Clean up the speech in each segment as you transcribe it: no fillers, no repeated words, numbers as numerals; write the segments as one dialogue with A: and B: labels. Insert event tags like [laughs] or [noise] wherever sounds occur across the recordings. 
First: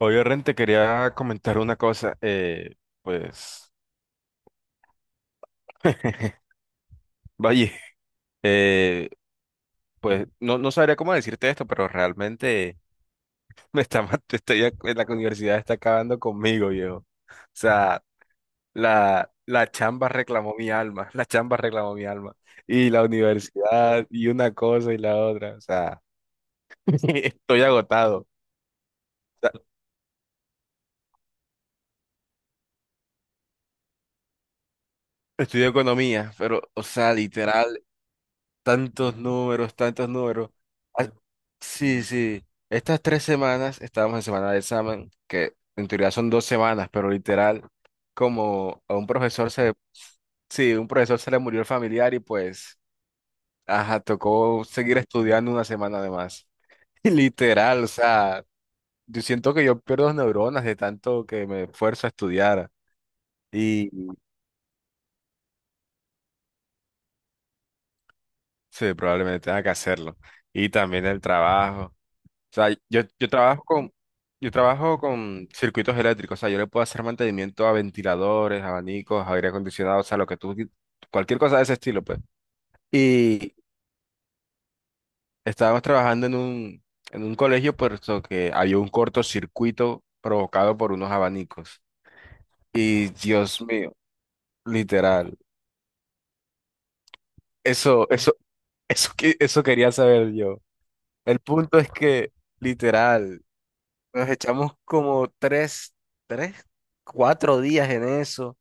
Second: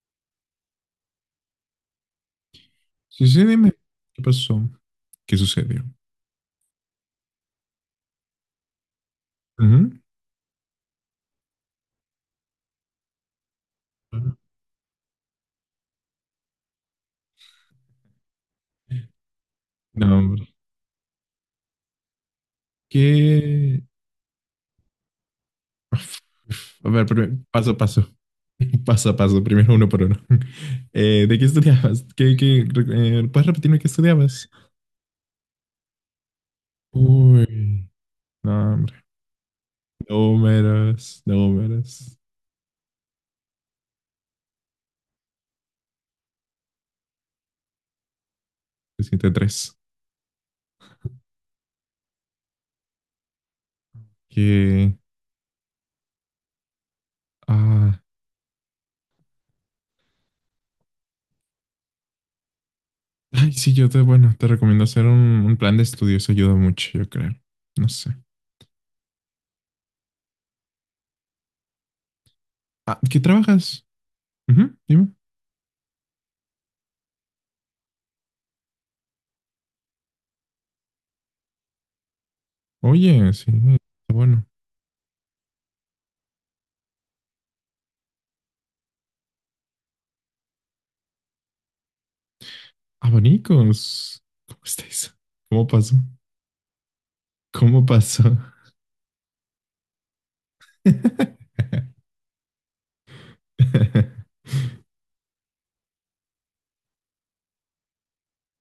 A: Oye, Ren, te quería comentar una cosa.
B: Sí, sí, dime.
A: Pues,
B: ¿Qué pasó? ¿Qué sucedió?
A: Vaya. [laughs] eh,
B: Ujú.
A: pues no sabría cómo decirte esto, pero realmente [laughs] [laughs] la universidad está acabando conmigo, viejo. O sea, la chamba
B: No, hombre.
A: reclamó mi alma, [laughs] la chamba reclamó mi alma. Y la
B: ¿Qué?
A: universidad, y una cosa y la otra. O sea,
B: Uf, uf.
A: [laughs]
B: A ver, primero,
A: estoy
B: paso a paso.
A: agotado.
B: [laughs] Paso a paso,
A: O sea,
B: primero uno por uno. [laughs] ¿De qué estudiabas? ¿Puedes repetirme qué estudiabas?
A: estudio economía, pero, o sea,
B: Uy,
A: literal.
B: no, hombre.
A: Tantos números, tantos números. Ah,
B: Números,
A: sí,
B: números.
A: sí. Estas tres semanas, estábamos en semana de examen, que en teoría son dos semanas, pero literal, como a un
B: 7
A: profesor se,
B: tres.
A: sí, un profesor se le murió el familiar y pues, ajá, tocó seguir
B: Que.
A: estudiando una semana de más. [laughs] Literal, o
B: Ah.
A: sea, yo siento que yo pierdo neuronas de tanto que me esfuerzo a estudiar
B: Ay, sí,
A: y
B: bueno, te recomiendo hacer un plan de estudios, ayuda mucho, yo creo. No sé.
A: sí, probablemente tenga que hacerlo. Y también el trabajo. O sea,
B: Ah,
A: yo,
B: ¿qué
A: yo
B: trabajas?
A: yo
B: Ujú,
A: trabajo
B: dime.
A: con circuitos eléctricos, o sea, yo le puedo hacer mantenimiento a ventiladores, abanicos, aire acondicionado, o sea, lo que tú, cualquier cosa de ese estilo, pues.
B: Oye, sí,
A: Y
B: está bueno.
A: estábamos trabajando en un colegio, puesto que había un cortocircuito provocado por unos abanicos. Y Dios mío,
B: Abanicos. ¿Cómo estáis?
A: literal,
B: ¿Cómo pasó? ¿Cómo
A: eso,
B: pasó?
A: eso, eso quería saber yo. El punto
B: [laughs]
A: es que, literal, nos echamos como tres, cuatro días en eso.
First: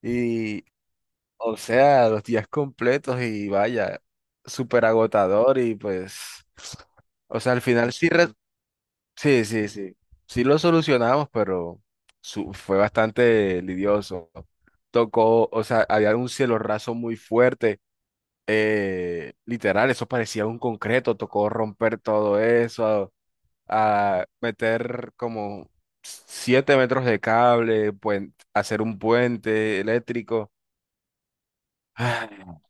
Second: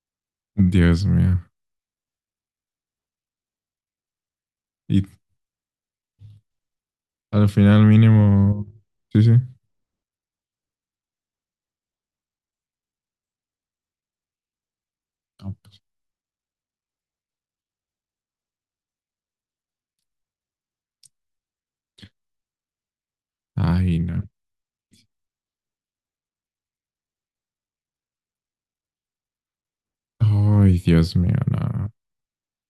A: Y,
B: Dios mío.
A: o sea, los días completos y vaya, súper
B: Y
A: agotador y pues, o
B: al
A: sea, al
B: final
A: final sí, re-
B: mínimo... Sí, sí.
A: sí, sí, sí, sí lo solucionamos, pero fue bastante lidioso. Tocó,
B: No,
A: o sea, había un cielo raso muy fuerte, literal, eso parecía un concreto, tocó romper todo eso,
B: Ay,
A: a,
B: no.
A: meter como siete metros de cable, hacer un puente eléctrico.
B: Ay, Dios mío, no.
A: [sighs]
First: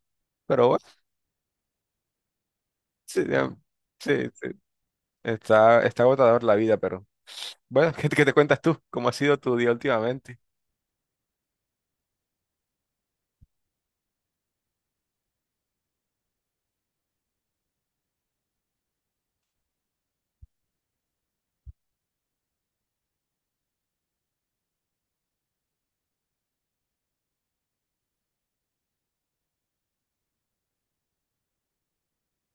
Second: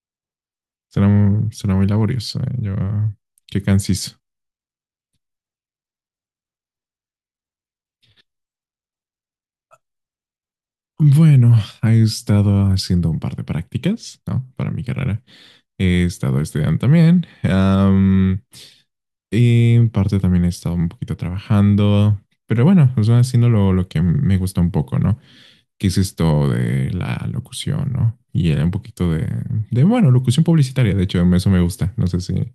A: Pero bueno,
B: Será muy laborioso, eh. Yo,
A: sí, ya,
B: qué cansino.
A: sí, sí. Está, está agotador la vida, pero bueno, [laughs] qué te cuentas tú? ¿Cómo ha sido tu día últimamente?
B: Bueno, he estado haciendo un par de prácticas, ¿no? Para mi carrera. He estado estudiando también. Y en parte también he estado un poquito trabajando, pero bueno, o sea, haciendo lo que me gusta un poco, ¿no? Que es esto de la locución, ¿no? Y era un poquito de, bueno, locución publicitaria, de hecho, eso me gusta, no sé si,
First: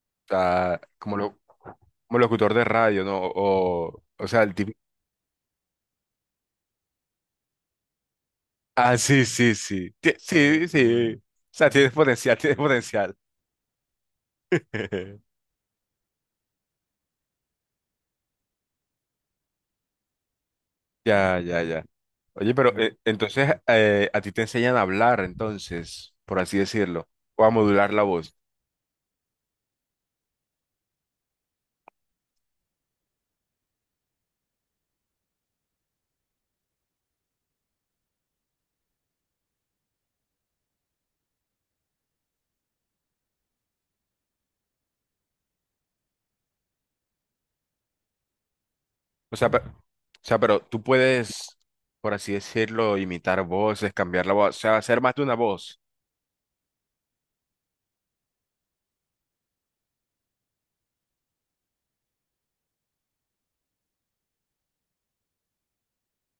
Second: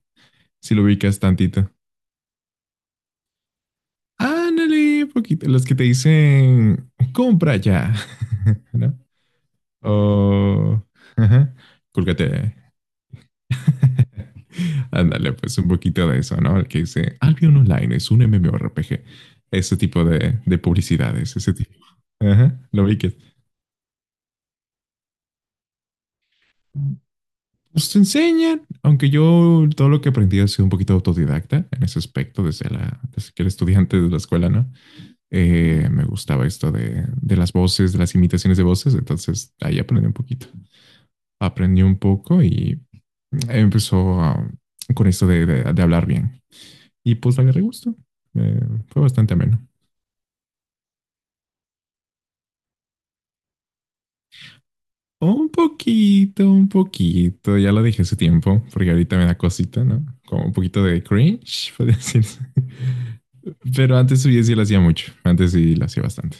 B: si
A: Ah,
B: lo
A: como,
B: ubicas
A: lo,
B: tantito.
A: ¿Como locutor de radio, no? O sea, el tipo...
B: Ándale, poquito, los que te dicen, compra ya, [laughs] ¿no?
A: Ah, sí, sí, sí. Sí,
B: O,
A: sí. O
B: ajá,
A: sea, tienes potencial,
B: cúlgate.
A: tienes potencial.
B: [laughs] Ándale,
A: [laughs]
B: pues un poquito de eso, ¿no? El que dice Albion Online es un MMORPG. Ese tipo de publicidades,
A: Ya,
B: ese
A: ya,
B: tipo.
A: ya. Oye,
B: Ajá,
A: pero
B: lo vi que.
A: entonces a ti te enseñan a hablar, entonces, por así decirlo, o a
B: Pues
A: modular
B: te
A: la voz.
B: enseñan, aunque yo todo lo que aprendí ha sido un poquito autodidacta en ese aspecto, desde, la, desde que era estudiante de la escuela, ¿no? Me gustaba esto de las voces, de las imitaciones de voces, entonces ahí aprendí un poquito. Aprendí un poco y empezó a, con esto de hablar bien. Y pues le agarré gusto. Eh, fue bastante
A: O sea, pe-
B: ameno.
A: o ¿Pero tú puedes, por así decirlo, imitar voces, cambiar la voz, o sea, hacer más de una voz?
B: Un poquito, ya lo dije hace tiempo, porque ahorita me da cosita, ¿no? Como un poquito de cringe, podría decirse. [laughs] Pero antes sí, sí lo hacía mucho, antes sí lo hacía bastante.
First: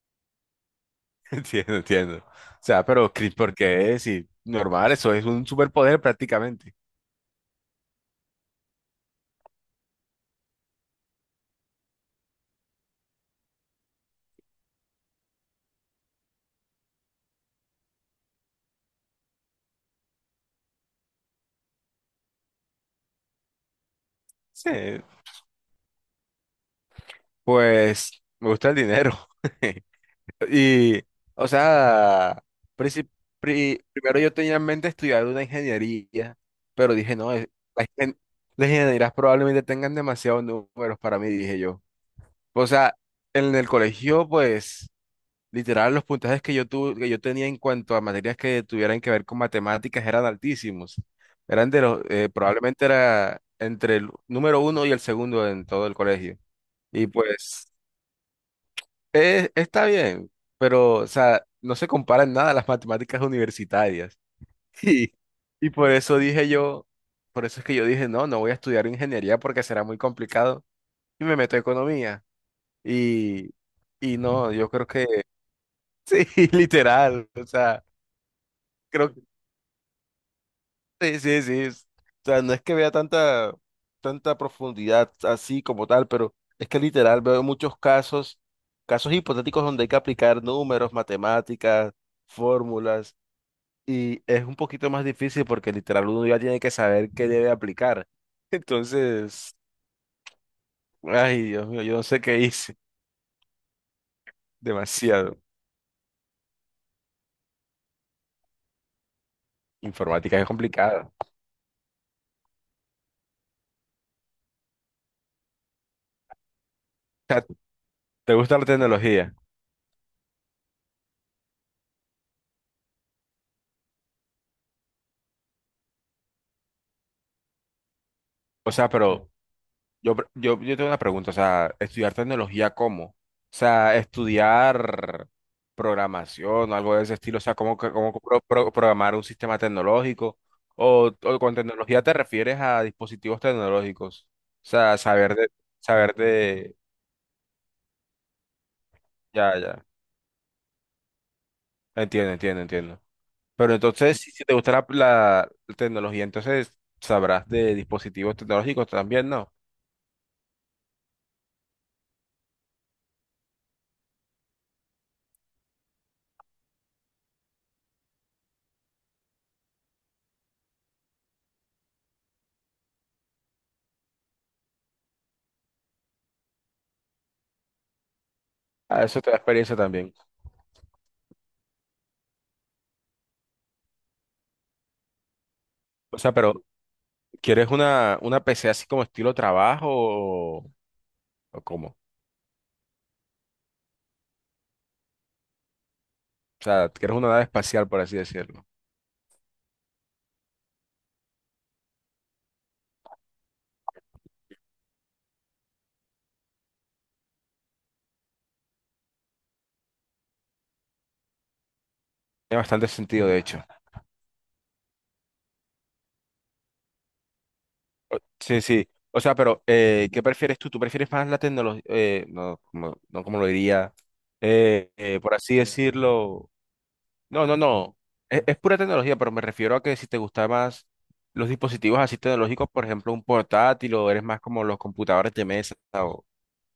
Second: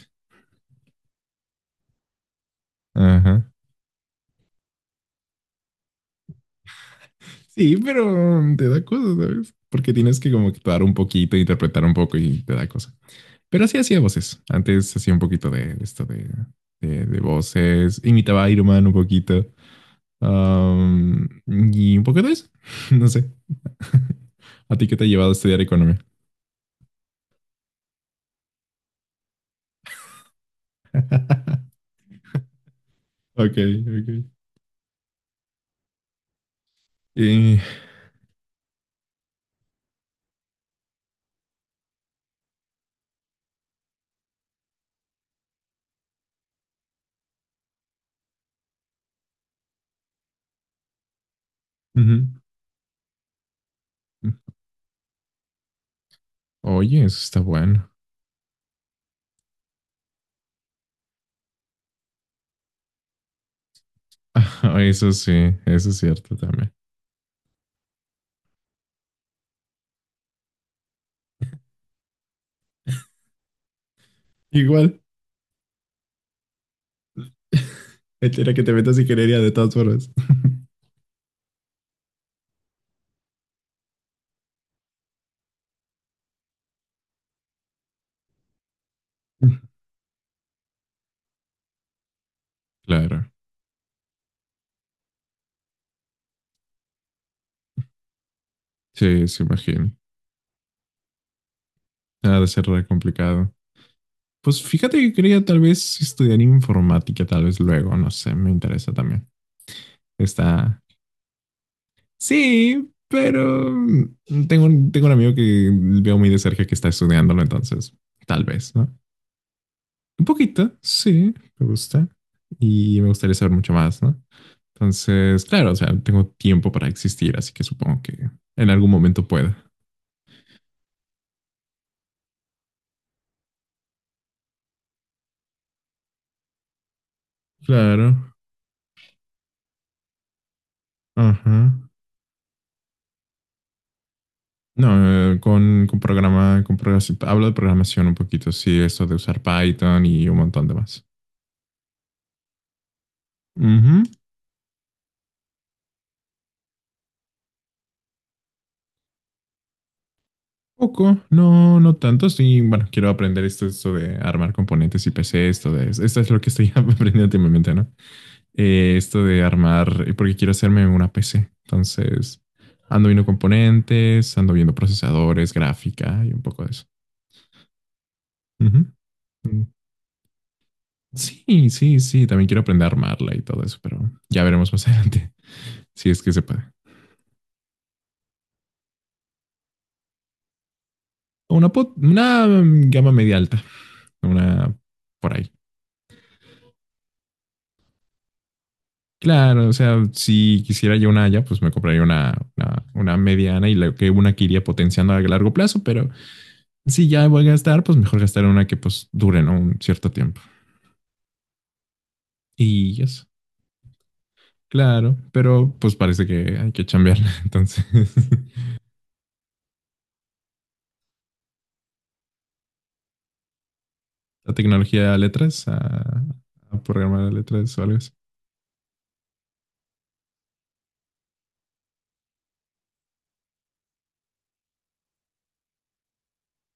A: [laughs] Entiendo, entiendo. O sea, pero Chris,
B: Ajá.
A: ¿por qué es normal? Eso es un superpoder prácticamente.
B: Sí, pero te da cosas, ¿sabes? Porque tienes que como actuar un poquito, interpretar un poco y te da cosas. Pero sí hacía voces. Antes hacía un poquito de esto de voces. Imitaba a Iron Man un poquito. Y un poquito de eso. [laughs] No sé. [laughs]
A: Sí,
B: ¿A ti qué te ha llevado a estudiar economía?
A: pues me gusta el dinero. [laughs] Y, o
B: [laughs]
A: sea, princip-
B: Ok,
A: primero
B: ok.
A: yo tenía en mente estudiar una ingeniería, pero dije, no,
B: Y,
A: la ingen- las ingenierías probablemente tengan demasiados números para mí, dije yo. O sea, en el colegio, pues... Literal, los puntajes que yo tuve, que yo tenía en cuanto a materias que tuvieran que ver con matemáticas eran altísimos. Eran de los,
B: ujú.
A: probablemente era entre el número uno y el segundo en todo el colegio.
B: Oye,
A: Y
B: eso está
A: pues,
B: bueno.
A: está bien, pero, o sea, no se comparan nada a las matemáticas universitarias.
B: [laughs]
A: [laughs]
B: Eso
A: Y,
B: sí,
A: y
B: eso
A: por
B: es
A: eso
B: cierto
A: dije
B: también.
A: yo, por eso es que yo dije, no, no voy a estudiar ingeniería porque será muy complicado. Y me meto a economía. Y, y no, yo creo
B: Igual.
A: que, [laughs] sí, literal, o sea.
B: [laughs] Era que te metas y
A: Creo
B: querería de todas formas. [laughs]
A: Sí, sí, sí. O sea, no es que vea tanta, tanta profundidad así como tal, pero es que literal veo muchos casos, casos hipotéticos donde hay que aplicar números, matemáticas, fórmulas,
B: Claro,
A: y es un poquito más difícil porque literal uno ya tiene que saber qué debe aplicar. [laughs]
B: sí, se
A: Entonces,
B: imagino.
A: ay, Dios mío, yo no sé qué
B: Ha de ser
A: hice.
B: re complicado. Pues fíjate que
A: Demasiado.
B: quería tal vez estudiar informática, tal vez luego, no sé, me interesa también.
A: Informática es
B: Está,
A: complicada. O
B: sí, pero mm, tengo un amigo que veo muy de cerca que está estudiándolo,
A: sea,
B: entonces
A: ¿te
B: tal
A: gusta la
B: vez, ¿no?
A: tecnología?
B: Un poquito, sí, me gusta. Y me gustaría saber mucho más, ¿no? Entonces, claro, o sea, tengo tiempo para existir, así que supongo que en
A: O sea,
B: algún momento
A: pero
B: pueda.
A: Yo tengo una pregunta, o sea, ¿estudiar tecnología cómo? O sea, ¿estudiar programación o algo de ese estilo, o sea, cómo, cómo
B: Claro.
A: programar un sistema tecnológico? O
B: Ajá.
A: con tecnología te refieres a dispositivos tecnológicos, o sea,
B: No, con
A: saber
B: programa,
A: de,
B: con programación, hablo de programación un poquito, sí, esto de usar
A: ya, ya,
B: Python y un montón de más.
A: entiendo, entiendo, entiendo. Pero
B: Ujú.
A: entonces, si te gusta la, la tecnología, entonces sabrás de dispositivos tecnológicos también, ¿no?
B: Poco, no, no tanto. Sí, bueno, quiero aprender esto, esto de armar componentes y PC, esto de, esto es lo que estoy [laughs] aprendiendo últimamente, ¿no? Esto de armar, porque quiero hacerme una PC. Entonces, ando viendo componentes, ando viendo procesadores, gráfica y un poco de eso. Ujú.
A: Ah, eso te da
B: Mm.
A: experiencia también.
B: Sí, sí, sí, también quiero aprender a armarla y todo eso, pero ya veremos más [laughs] adelante si
A: O
B: es que
A: sea,
B: se
A: pero...
B: puede.
A: ¿Quieres una PC así como estilo trabajo, o
B: Una, pot-
A: cómo?
B: una mm, gama media alta, una por ahí.
A: O sea, ¿quieres una nave espacial, por así decirlo?
B: Claro, o sea, si quisiera yo una haya, pues me compraría una mediana y que una que iría potenciando a largo plazo, pero si ya voy a gastar, pues mejor gastar una que pues dure, ¿no? Un cierto tiempo.
A: Tiene bastante
B: Y eso,
A: sentido, de hecho.
B: claro, pero pues parece que hay que chambearla. [laughs] Entonces,
A: Sí, sí. O sea, pero ¿qué prefieres tú? ¿Tú prefieres más la tecnología? No, como, no como lo diría,
B: [laughs] la tecnología a
A: Por así
B: letras,
A: decirlo.
B: a programar a
A: No, no,
B: letras o algo
A: no.
B: así.
A: Es pura tecnología, pero me refiero a que si te gustan más los dispositivos así tecnológicos, por ejemplo, un portátil, o eres más como los computadores de mesa. O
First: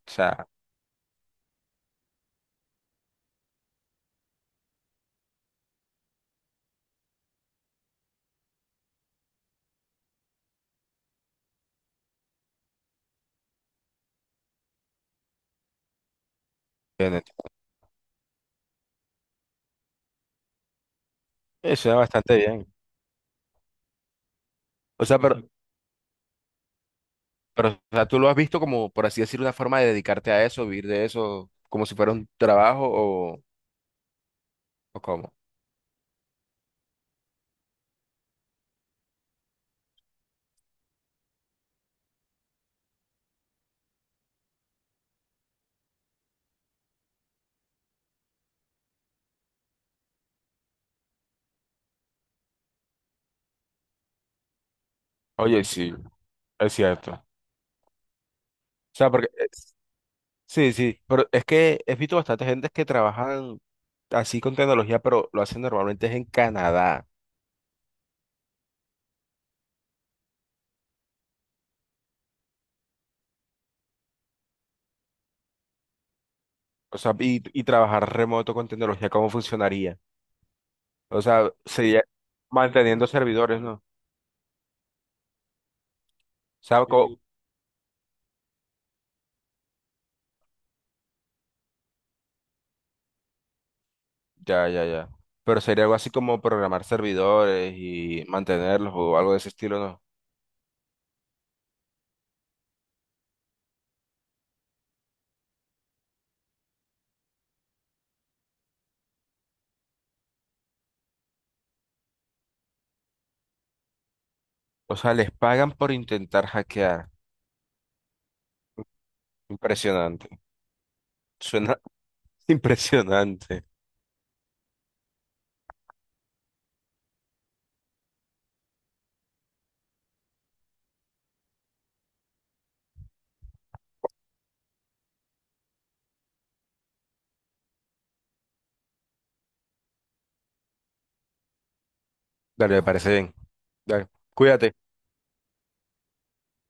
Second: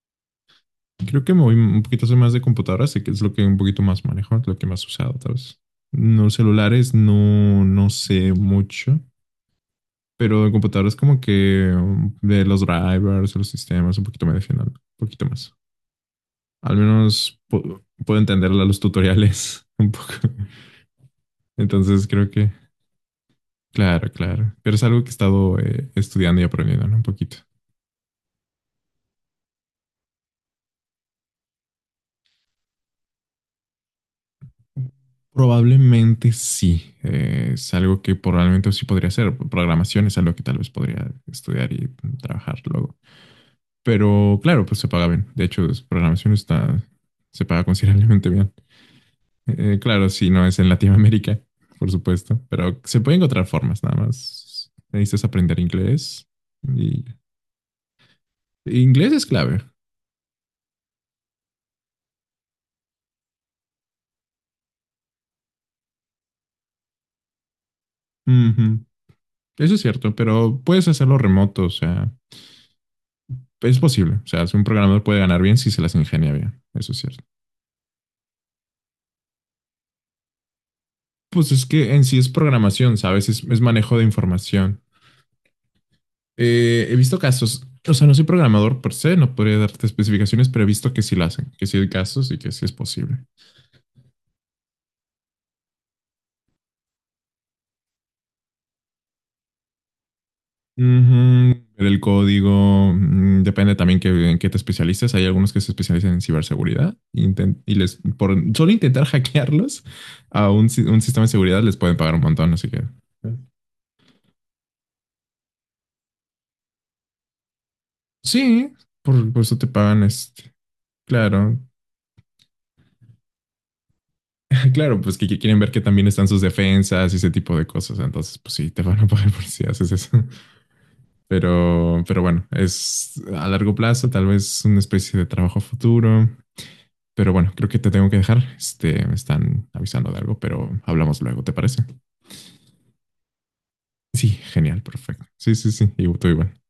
A: sea,
B: Creo que me voy un poquito, soy más de computadoras, sé que es lo que un poquito más manejo, lo que más he usado, tal vez. No celulares, no, no sé mucho. Pero en computadoras como que de los drivers, los sistemas, un poquito me defiendo, un poquito más. Al
A: bien,
B: menos puedo entender los tutoriales [laughs] un poco.
A: eso es
B: Entonces creo
A: bastante
B: que,
A: bien.
B: claro, claro. Pero es algo
A: O
B: que he
A: sea, pero...
B: estado estudiando y aprendiendo, ¿no? Un poquito.
A: Pero, o sea, ¿tú lo has visto como, por así decir, una forma de dedicarte a eso, vivir de eso, como si fuera un trabajo, o cómo?
B: Probablemente sí. Es algo que probablemente sí podría hacer. Programación es algo que tal vez podría estudiar y trabajar luego. Pero claro, pues se paga bien. De hecho, programación está, se paga considerablemente bien. Claro, sí, no es en Latinoamérica, por supuesto, pero se pueden encontrar formas, nada más. Necesitas aprender
A: Oye, sí,
B: inglés
A: es
B: y
A: cierto. O sea,
B: inglés es clave.
A: sí, sí, pero es que he visto bastante gente que trabajan así con tecnología, pero lo hacen normalmente es en Canadá.
B: Ujú, eso es cierto, pero puedes hacerlo remoto, o sea, es posible. O sea, si un programador puede ganar bien si se las ingenia bien, eso es
A: O sea,
B: cierto.
A: ¿y, y trabajar remoto con tecnología, cómo funcionaría? O
B: Pues
A: sea,
B: es que
A: ¿sería
B: en sí es programación,
A: manteniendo
B: ¿sabes? Es
A: servidores, no? O
B: manejo de información.
A: sea,
B: He visto
A: sí.
B: casos, o sea, no soy programador per se, no podría darte especificaciones, pero he visto que sí lo hacen, que sí hay casos y que sí es posible.
A: Ya, ya, ya. Pero sería algo así como programar servidores y mantenerlos o algo de ese estilo, ¿no?
B: Ujú, ver el código, mm, depende también que, en qué te especialices. Hay algunos que se especializan en ciberseguridad inten- y les por solo intentar [laughs] hackearlos a un, si- un sistema de seguridad les pueden pagar un montón, así que eh,
A: O sea, ¿les pagan por intentar hackear?
B: sí, por eso te pagan
A: Impresionante.
B: este. Claro,
A: Suena [laughs] impresionante.
B: [laughs] claro, pues que quieren ver que también están sus defensas y ese tipo de cosas. Entonces, pues sí, te van a pagar [laughs] por si haces eso. [laughs] Pero bueno, es a largo plazo, tal vez una especie de trabajo futuro. Pero bueno, creo que te tengo que dejar. Este, me están avisando de algo, pero hablamos luego, ¿te parece?
A: Dale, me parece bien. Dale,
B: Sí,
A: cuídate.
B: genial, perfecto. Sí, sí, sí, y tú igual.